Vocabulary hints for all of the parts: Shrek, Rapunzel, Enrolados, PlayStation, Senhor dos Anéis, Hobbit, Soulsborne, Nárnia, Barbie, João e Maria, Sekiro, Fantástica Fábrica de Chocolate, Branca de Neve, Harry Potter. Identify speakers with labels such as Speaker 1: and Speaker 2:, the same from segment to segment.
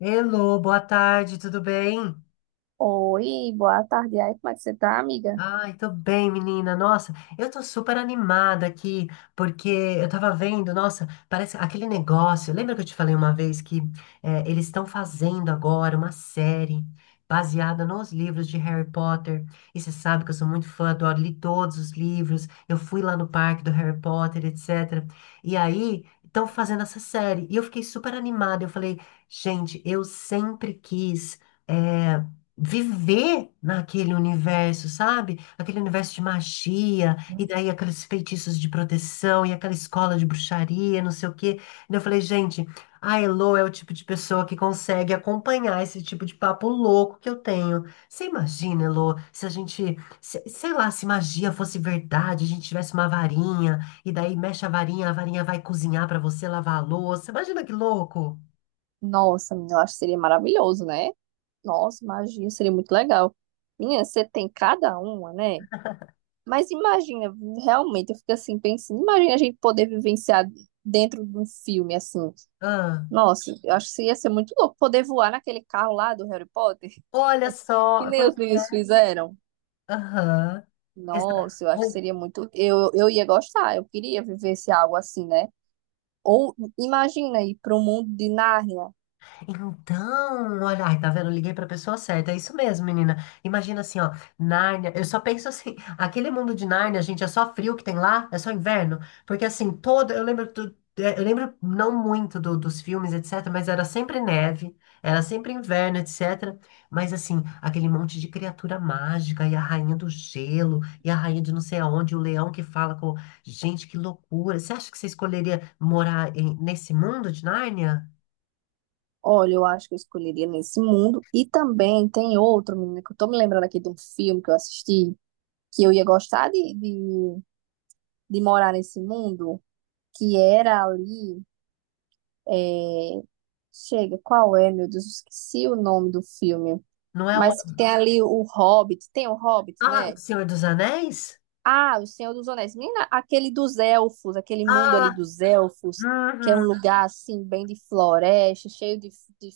Speaker 1: Hello, boa tarde, tudo bem?
Speaker 2: Oi, boa tarde. Aí, como é que você tá, amiga?
Speaker 1: Ai, tô bem, menina. Nossa, eu tô super animada aqui, porque eu tava vendo, nossa, parece aquele negócio. Lembra que eu te falei uma vez que eles estão fazendo agora uma série baseada nos livros de Harry Potter? E você sabe que eu sou muito fã, adoro, li todos os livros. Eu fui lá no parque do Harry Potter, etc. E aí, estão fazendo essa série. E eu fiquei super animada. Eu falei, gente, eu sempre quis. eh, viver naquele universo, sabe? Aquele universo de magia, e daí aqueles feitiços de proteção, e aquela escola de bruxaria, não sei o quê. E eu falei, gente, a Elo é o tipo de pessoa que consegue acompanhar esse tipo de papo louco que eu tenho. Você imagina, Elo, se a gente, sei lá, se magia fosse verdade, a gente tivesse uma varinha, e daí mexe a varinha vai cozinhar pra você, lavar a louça. Imagina que louco!
Speaker 2: Nossa, menina, eu acho que seria maravilhoso, né? Nossa, imagina, seria muito legal. Menina, você tem cada uma, né? Mas imagina, realmente, eu fico assim pensando, imagina a gente poder vivenciar dentro de um filme assim.
Speaker 1: Ah,
Speaker 2: Nossa, eu acho que ia ser muito louco poder voar naquele carro lá do Harry Potter,
Speaker 1: olha
Speaker 2: que
Speaker 1: só,
Speaker 2: nem
Speaker 1: pois
Speaker 2: os meninos
Speaker 1: é.
Speaker 2: fizeram.
Speaker 1: Aham. Exa-
Speaker 2: Nossa, eu acho que
Speaker 1: Ou,
Speaker 2: seria muito. Eu ia gostar, eu queria viver esse algo assim, né? Ou imagina ir para o mundo de Nárnia.
Speaker 1: Então, olha, ai, tá vendo? Eu liguei pra pessoa certa. É isso mesmo, menina. Imagina assim, ó, Nárnia. Eu só penso assim, aquele mundo de Nárnia, gente, é só frio que tem lá, é só inverno. Porque assim, todo, eu lembro é, eu lembro não muito dos filmes, etc, mas era sempre neve, era sempre inverno, etc. Mas assim, aquele monte de criatura mágica e a rainha do gelo e a rainha de não sei aonde, o leão que fala com, gente, que loucura. Você acha que você escolheria morar nesse mundo de Nárnia?
Speaker 2: Olha, eu acho que eu escolheria nesse mundo. E também tem outro, menina, que eu tô me lembrando aqui de um filme que eu assisti, que eu ia gostar de morar nesse mundo, que era ali. é, Chega, qual é, meu Deus? Esqueci o nome do filme.
Speaker 1: Não é.
Speaker 2: Mas que tem ali o Hobbit, tem o Hobbit,
Speaker 1: Ah, O
Speaker 2: né?
Speaker 1: Senhor dos Anéis?
Speaker 2: Ah, o Senhor dos Anéis. Menina, aquele dos elfos, aquele mundo
Speaker 1: Ah,
Speaker 2: ali dos elfos, que é um
Speaker 1: uhum.
Speaker 2: lugar assim, bem de floresta, cheio de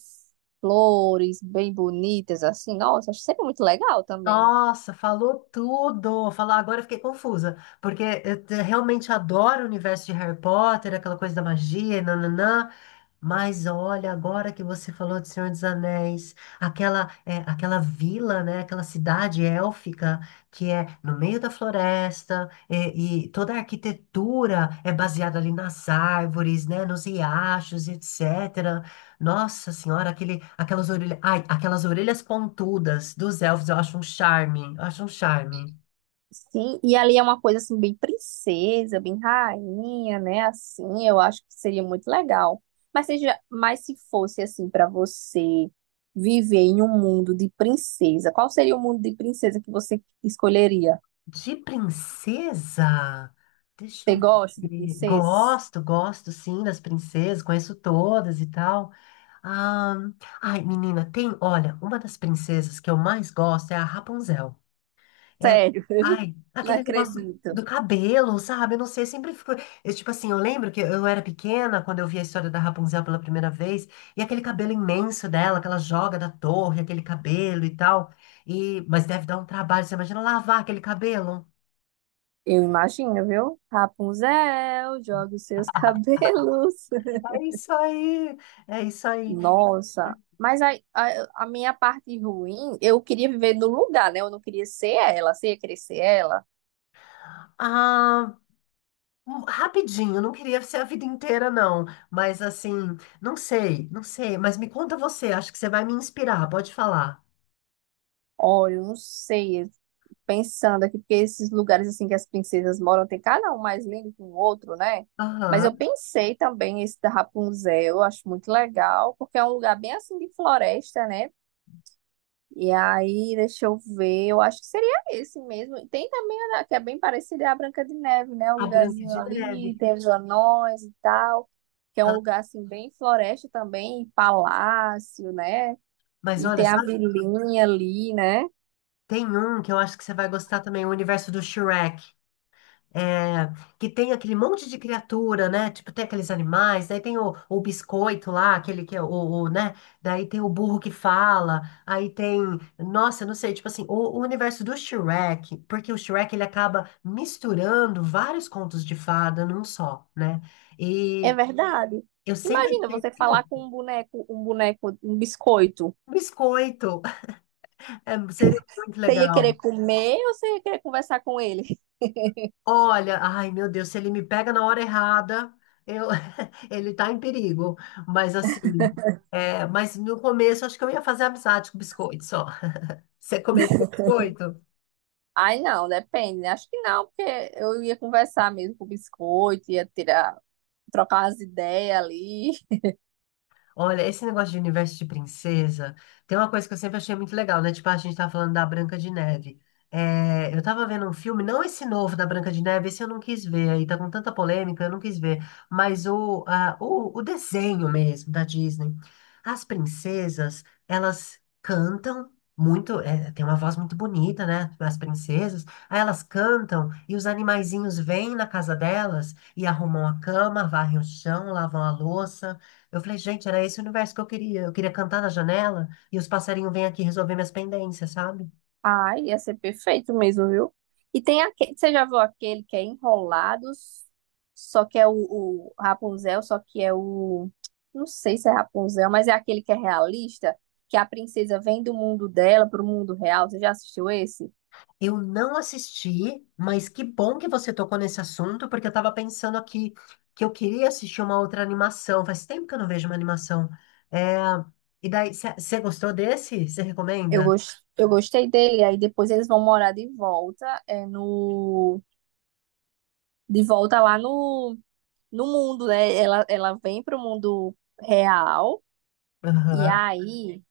Speaker 2: flores, bem bonitas, assim. Nossa, acho sempre muito legal também.
Speaker 1: Nossa, falou tudo. Falar agora eu fiquei confusa, porque eu realmente adoro o universo de Harry Potter, aquela coisa da magia, e nananã. Mas olha, agora que você falou de Senhor dos Anéis, aquela é, aquela vila, né, aquela cidade élfica que é no meio da floresta é, e toda a arquitetura é baseada ali nas árvores, né, nos riachos, etc. Nossa senhora, aquele, aquelas orelhas, ai, aquelas orelhas pontudas dos elfos, eu acho um charme, eu acho um charme.
Speaker 2: Sim, e ali é uma coisa assim, bem princesa, bem rainha, né? Assim, eu acho que seria muito legal. Mas seja, mas se fosse assim para você viver em um mundo de princesa, qual seria o mundo de princesa que você escolheria?
Speaker 1: De princesa? Deixa
Speaker 2: Você
Speaker 1: eu
Speaker 2: gosta de
Speaker 1: ver.
Speaker 2: princesas?
Speaker 1: Gosto, gosto sim das princesas, conheço todas e tal. Ah, ai, menina, tem, olha, uma das princesas que eu mais gosto é a Rapunzel. É,
Speaker 2: Sério,
Speaker 1: ai,
Speaker 2: não
Speaker 1: aquele negócio
Speaker 2: acredito.
Speaker 1: do cabelo, sabe? Eu não sei, sempre ficou. Tipo assim, eu lembro que eu era pequena quando eu vi a história da Rapunzel pela primeira vez, e aquele cabelo imenso dela, que ela joga da torre, aquele cabelo e tal. E, mas deve dar um trabalho, você imagina lavar aquele cabelo?
Speaker 2: Eu imagino, viu? Rapunzel, joga os seus cabelos.
Speaker 1: É isso aí, é isso aí.
Speaker 2: Nossa, mas a minha parte ruim, eu queria viver no lugar, né? Eu não queria ser ela, você ia querer ser ela?
Speaker 1: Ah, rapidinho, não queria ser a vida inteira, não. Mas assim, não sei, não sei. Mas me conta você, acho que você vai me inspirar, pode falar.
Speaker 2: Olha, eu não sei, eu fico pensando aqui, porque esses lugares assim que as princesas moram, tem cada um mais lindo que o outro, né? Mas eu
Speaker 1: Aham.
Speaker 2: pensei também esse da Rapunzel, eu acho muito legal, porque é um lugar bem assim de floresta, né? E aí, deixa eu ver, eu acho que seria esse mesmo. E tem também a que é bem parecida, é a Branca de Neve, né? O
Speaker 1: A Branca
Speaker 2: lugarzinho
Speaker 1: de
Speaker 2: ali,
Speaker 1: Neve.
Speaker 2: tem os anões e tal, que é um
Speaker 1: Ah,
Speaker 2: lugar assim bem floresta também, e palácio, né?
Speaker 1: mas
Speaker 2: E
Speaker 1: olha,
Speaker 2: tem a
Speaker 1: sabe,
Speaker 2: vilinha ali, né?
Speaker 1: tem um que eu acho que você vai gostar também, o universo do Shrek. É, que tem aquele monte de criatura, né? Tipo, tem aqueles animais, daí tem o biscoito lá, aquele que é o, né? Daí tem o burro que fala, aí tem, nossa, eu não sei, tipo assim, o universo do Shrek, porque o Shrek ele acaba misturando vários contos de fada num só, né?
Speaker 2: É
Speaker 1: E
Speaker 2: verdade.
Speaker 1: eu sempre
Speaker 2: Imagina
Speaker 1: achei,
Speaker 2: você
Speaker 1: pô,
Speaker 2: falar com um boneco, um boneco, um biscoito.
Speaker 1: biscoito, é, seria muito
Speaker 2: Você ia querer
Speaker 1: legal.
Speaker 2: comer ou você ia querer conversar com ele?
Speaker 1: Olha, ai meu Deus, se ele me pega na hora errada, eu, ele tá em perigo. Mas assim, é, mas no começo acho que eu ia fazer amizade com biscoito só. Você comeria biscoito?
Speaker 2: Ai, não, depende, né? Acho que não, porque eu ia conversar mesmo com o biscoito, ia tirar trocar as ideias ali.
Speaker 1: Olha, esse negócio de universo de princesa, tem uma coisa que eu sempre achei muito legal, né? Tipo, a gente tá falando da Branca de Neve. É, eu tava vendo um filme, não esse novo da Branca de Neve, esse eu não quis ver, aí tá com tanta polêmica, eu não quis ver, mas o desenho mesmo da Disney. As princesas, elas cantam muito, é, tem uma voz muito bonita, né? As princesas, aí elas cantam e os animaizinhos vêm na casa delas e arrumam a cama, varrem o chão, lavam a louça. Eu falei, gente, era esse o universo que eu queria. Eu queria cantar na janela e os passarinhos vêm aqui resolver minhas pendências, sabe?
Speaker 2: Ai, ia ser perfeito mesmo, viu? E tem aquele, você já viu aquele que é Enrolados, só que é o Rapunzel, só que é o. Não sei se é Rapunzel, mas é aquele que é realista, que a princesa vem do mundo dela pro mundo real. Você já assistiu esse?
Speaker 1: Eu não assisti, mas que bom que você tocou nesse assunto, porque eu tava pensando aqui que eu queria assistir uma outra animação. Faz tempo que eu não vejo uma animação. É... E daí, você gostou desse? Você recomenda?
Speaker 2: Eu gostei dele. Aí depois eles vão morar de volta, é, no, de volta lá no, no mundo, né? Ela vem pro mundo real. E
Speaker 1: Aham.
Speaker 2: aí,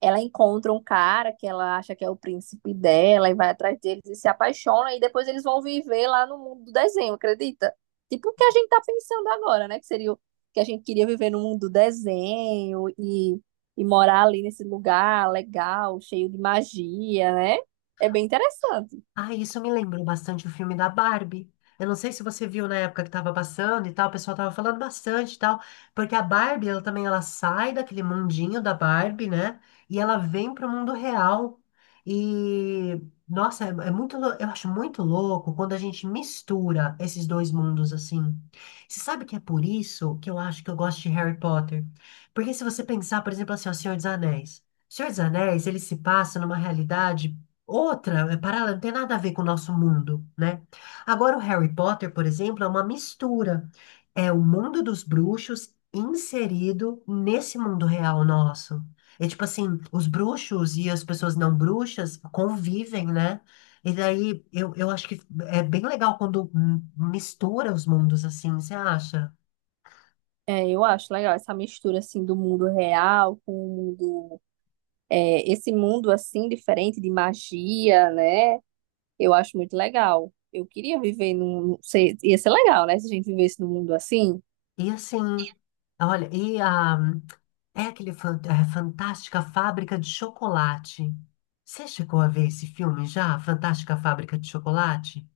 Speaker 2: ela encontra um cara que ela acha que é o príncipe dela e vai atrás deles e se apaixona, e depois eles vão viver lá no mundo do desenho, acredita? Tipo o que a gente tá pensando agora, né? Que seria o que a gente queria viver no mundo do desenho e morar ali nesse lugar legal, cheio de magia, né? É bem interessante.
Speaker 1: Ah, isso me lembrou bastante o filme da Barbie. Eu não sei se você viu na época que estava passando e tal, o pessoal tava falando bastante e tal, porque a Barbie, ela também ela sai daquele mundinho da Barbie, né? E ela vem pro mundo real. E nossa, é, é muito, eu acho muito louco quando a gente mistura esses dois mundos assim. Você sabe que é por isso que eu acho que eu gosto de Harry Potter? Porque se você pensar, por exemplo, assim, ó, Senhor dos Anéis. Senhor dos Anéis, ele se passa numa realidade outra, é paralela, não tem nada a ver com o nosso mundo, né? Agora, o Harry Potter, por exemplo, é uma mistura. É o mundo dos bruxos inserido nesse mundo real nosso. É tipo assim, os bruxos e as pessoas não bruxas convivem, né? E daí, eu acho que é bem legal quando mistura os mundos assim, você acha?
Speaker 2: É, eu acho legal essa mistura assim do mundo real com o mundo, é, esse mundo assim diferente de magia, né? Eu acho muito legal. Eu queria viver num. Ser- Ia ser legal, né? Se a gente vivesse num mundo assim.
Speaker 1: E assim, olha, e a, é aquele Fantástica Fábrica de Chocolate. Você chegou a ver esse filme já? Fantástica Fábrica de Chocolate?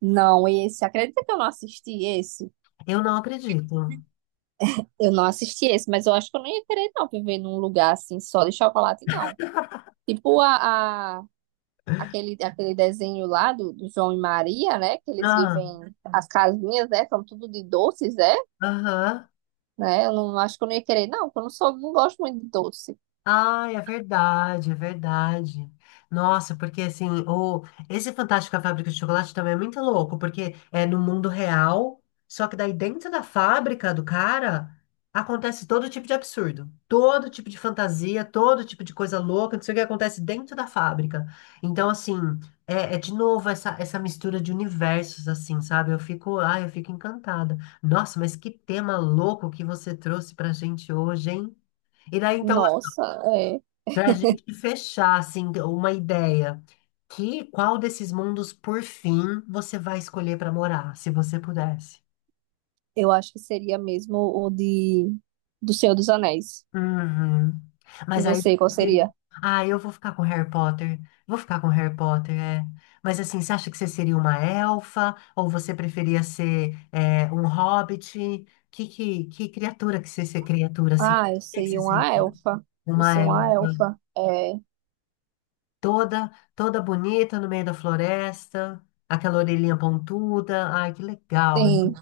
Speaker 2: Não, esse. Acredita que eu não assisti esse?
Speaker 1: Eu não acredito.
Speaker 2: Eu não assisti esse, mas eu acho que eu não ia querer, não, viver num lugar assim, só de chocolate, não. Tipo aquele, aquele desenho lá do, do João e Maria, né? Que eles
Speaker 1: Ah,
Speaker 2: vivem. As casinhas, né? São tudo de doces, é?
Speaker 1: aham.
Speaker 2: Né? Eu não acho que eu não ia querer, não, porque eu não sou, não gosto muito de doce.
Speaker 1: Ai, é verdade, é verdade. Nossa, porque assim, o, esse Fantástico a Fábrica de Chocolate também é muito louco, porque é no mundo real, só que daí dentro da fábrica do cara acontece todo tipo de absurdo, todo tipo de fantasia, todo tipo de coisa louca, não sei o que acontece dentro da fábrica. Então, assim, é, é de novo essa, essa mistura de universos, assim, sabe? Eu fico, ai, eu fico encantada. Nossa, mas que tema louco que você trouxe pra gente hoje, hein? E daí, então,
Speaker 2: Nossa, é.
Speaker 1: para a gente fechar, assim, uma ideia, que qual desses mundos, por fim, você vai escolher para morar, se você pudesse?
Speaker 2: Eu acho que seria mesmo o de. Do Senhor dos Anéis.
Speaker 1: Uhum.
Speaker 2: E
Speaker 1: Mas aí,
Speaker 2: você, qual
Speaker 1: seria-
Speaker 2: seria?
Speaker 1: ah, eu vou ficar com Harry Potter, vou ficar com Harry Potter, é. Mas assim, você acha que você seria uma elfa, ou você preferia ser é, um hobbit? Que criatura que você ser criatura, assim? O
Speaker 2: Ah, eu
Speaker 1: que que você
Speaker 2: seria uma
Speaker 1: seria?
Speaker 2: elfa. Eu
Speaker 1: Uma
Speaker 2: seria uma
Speaker 1: elfa.
Speaker 2: elfa. É,
Speaker 1: Toda, toda bonita no meio da floresta, aquela orelhinha pontuda. Ai, que legal.
Speaker 2: sim.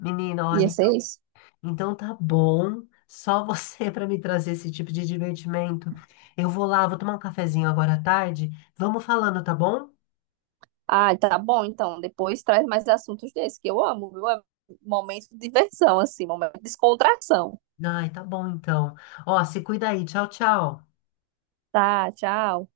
Speaker 1: Menina, olha,
Speaker 2: Ia
Speaker 1: então
Speaker 2: ser isso?
Speaker 1: então tá bom. Só você para me trazer esse tipo de divertimento. Eu vou lá, vou tomar um cafezinho agora à tarde. Vamos falando, tá bom?
Speaker 2: Ah, tá bom, então. Depois traz mais assuntos desses, que eu amo, viu? É momento de diversão, assim, momento de descontração.
Speaker 1: Ai, tá bom então. Ó, se cuida aí. Tchau, tchau.
Speaker 2: Tá, tchau.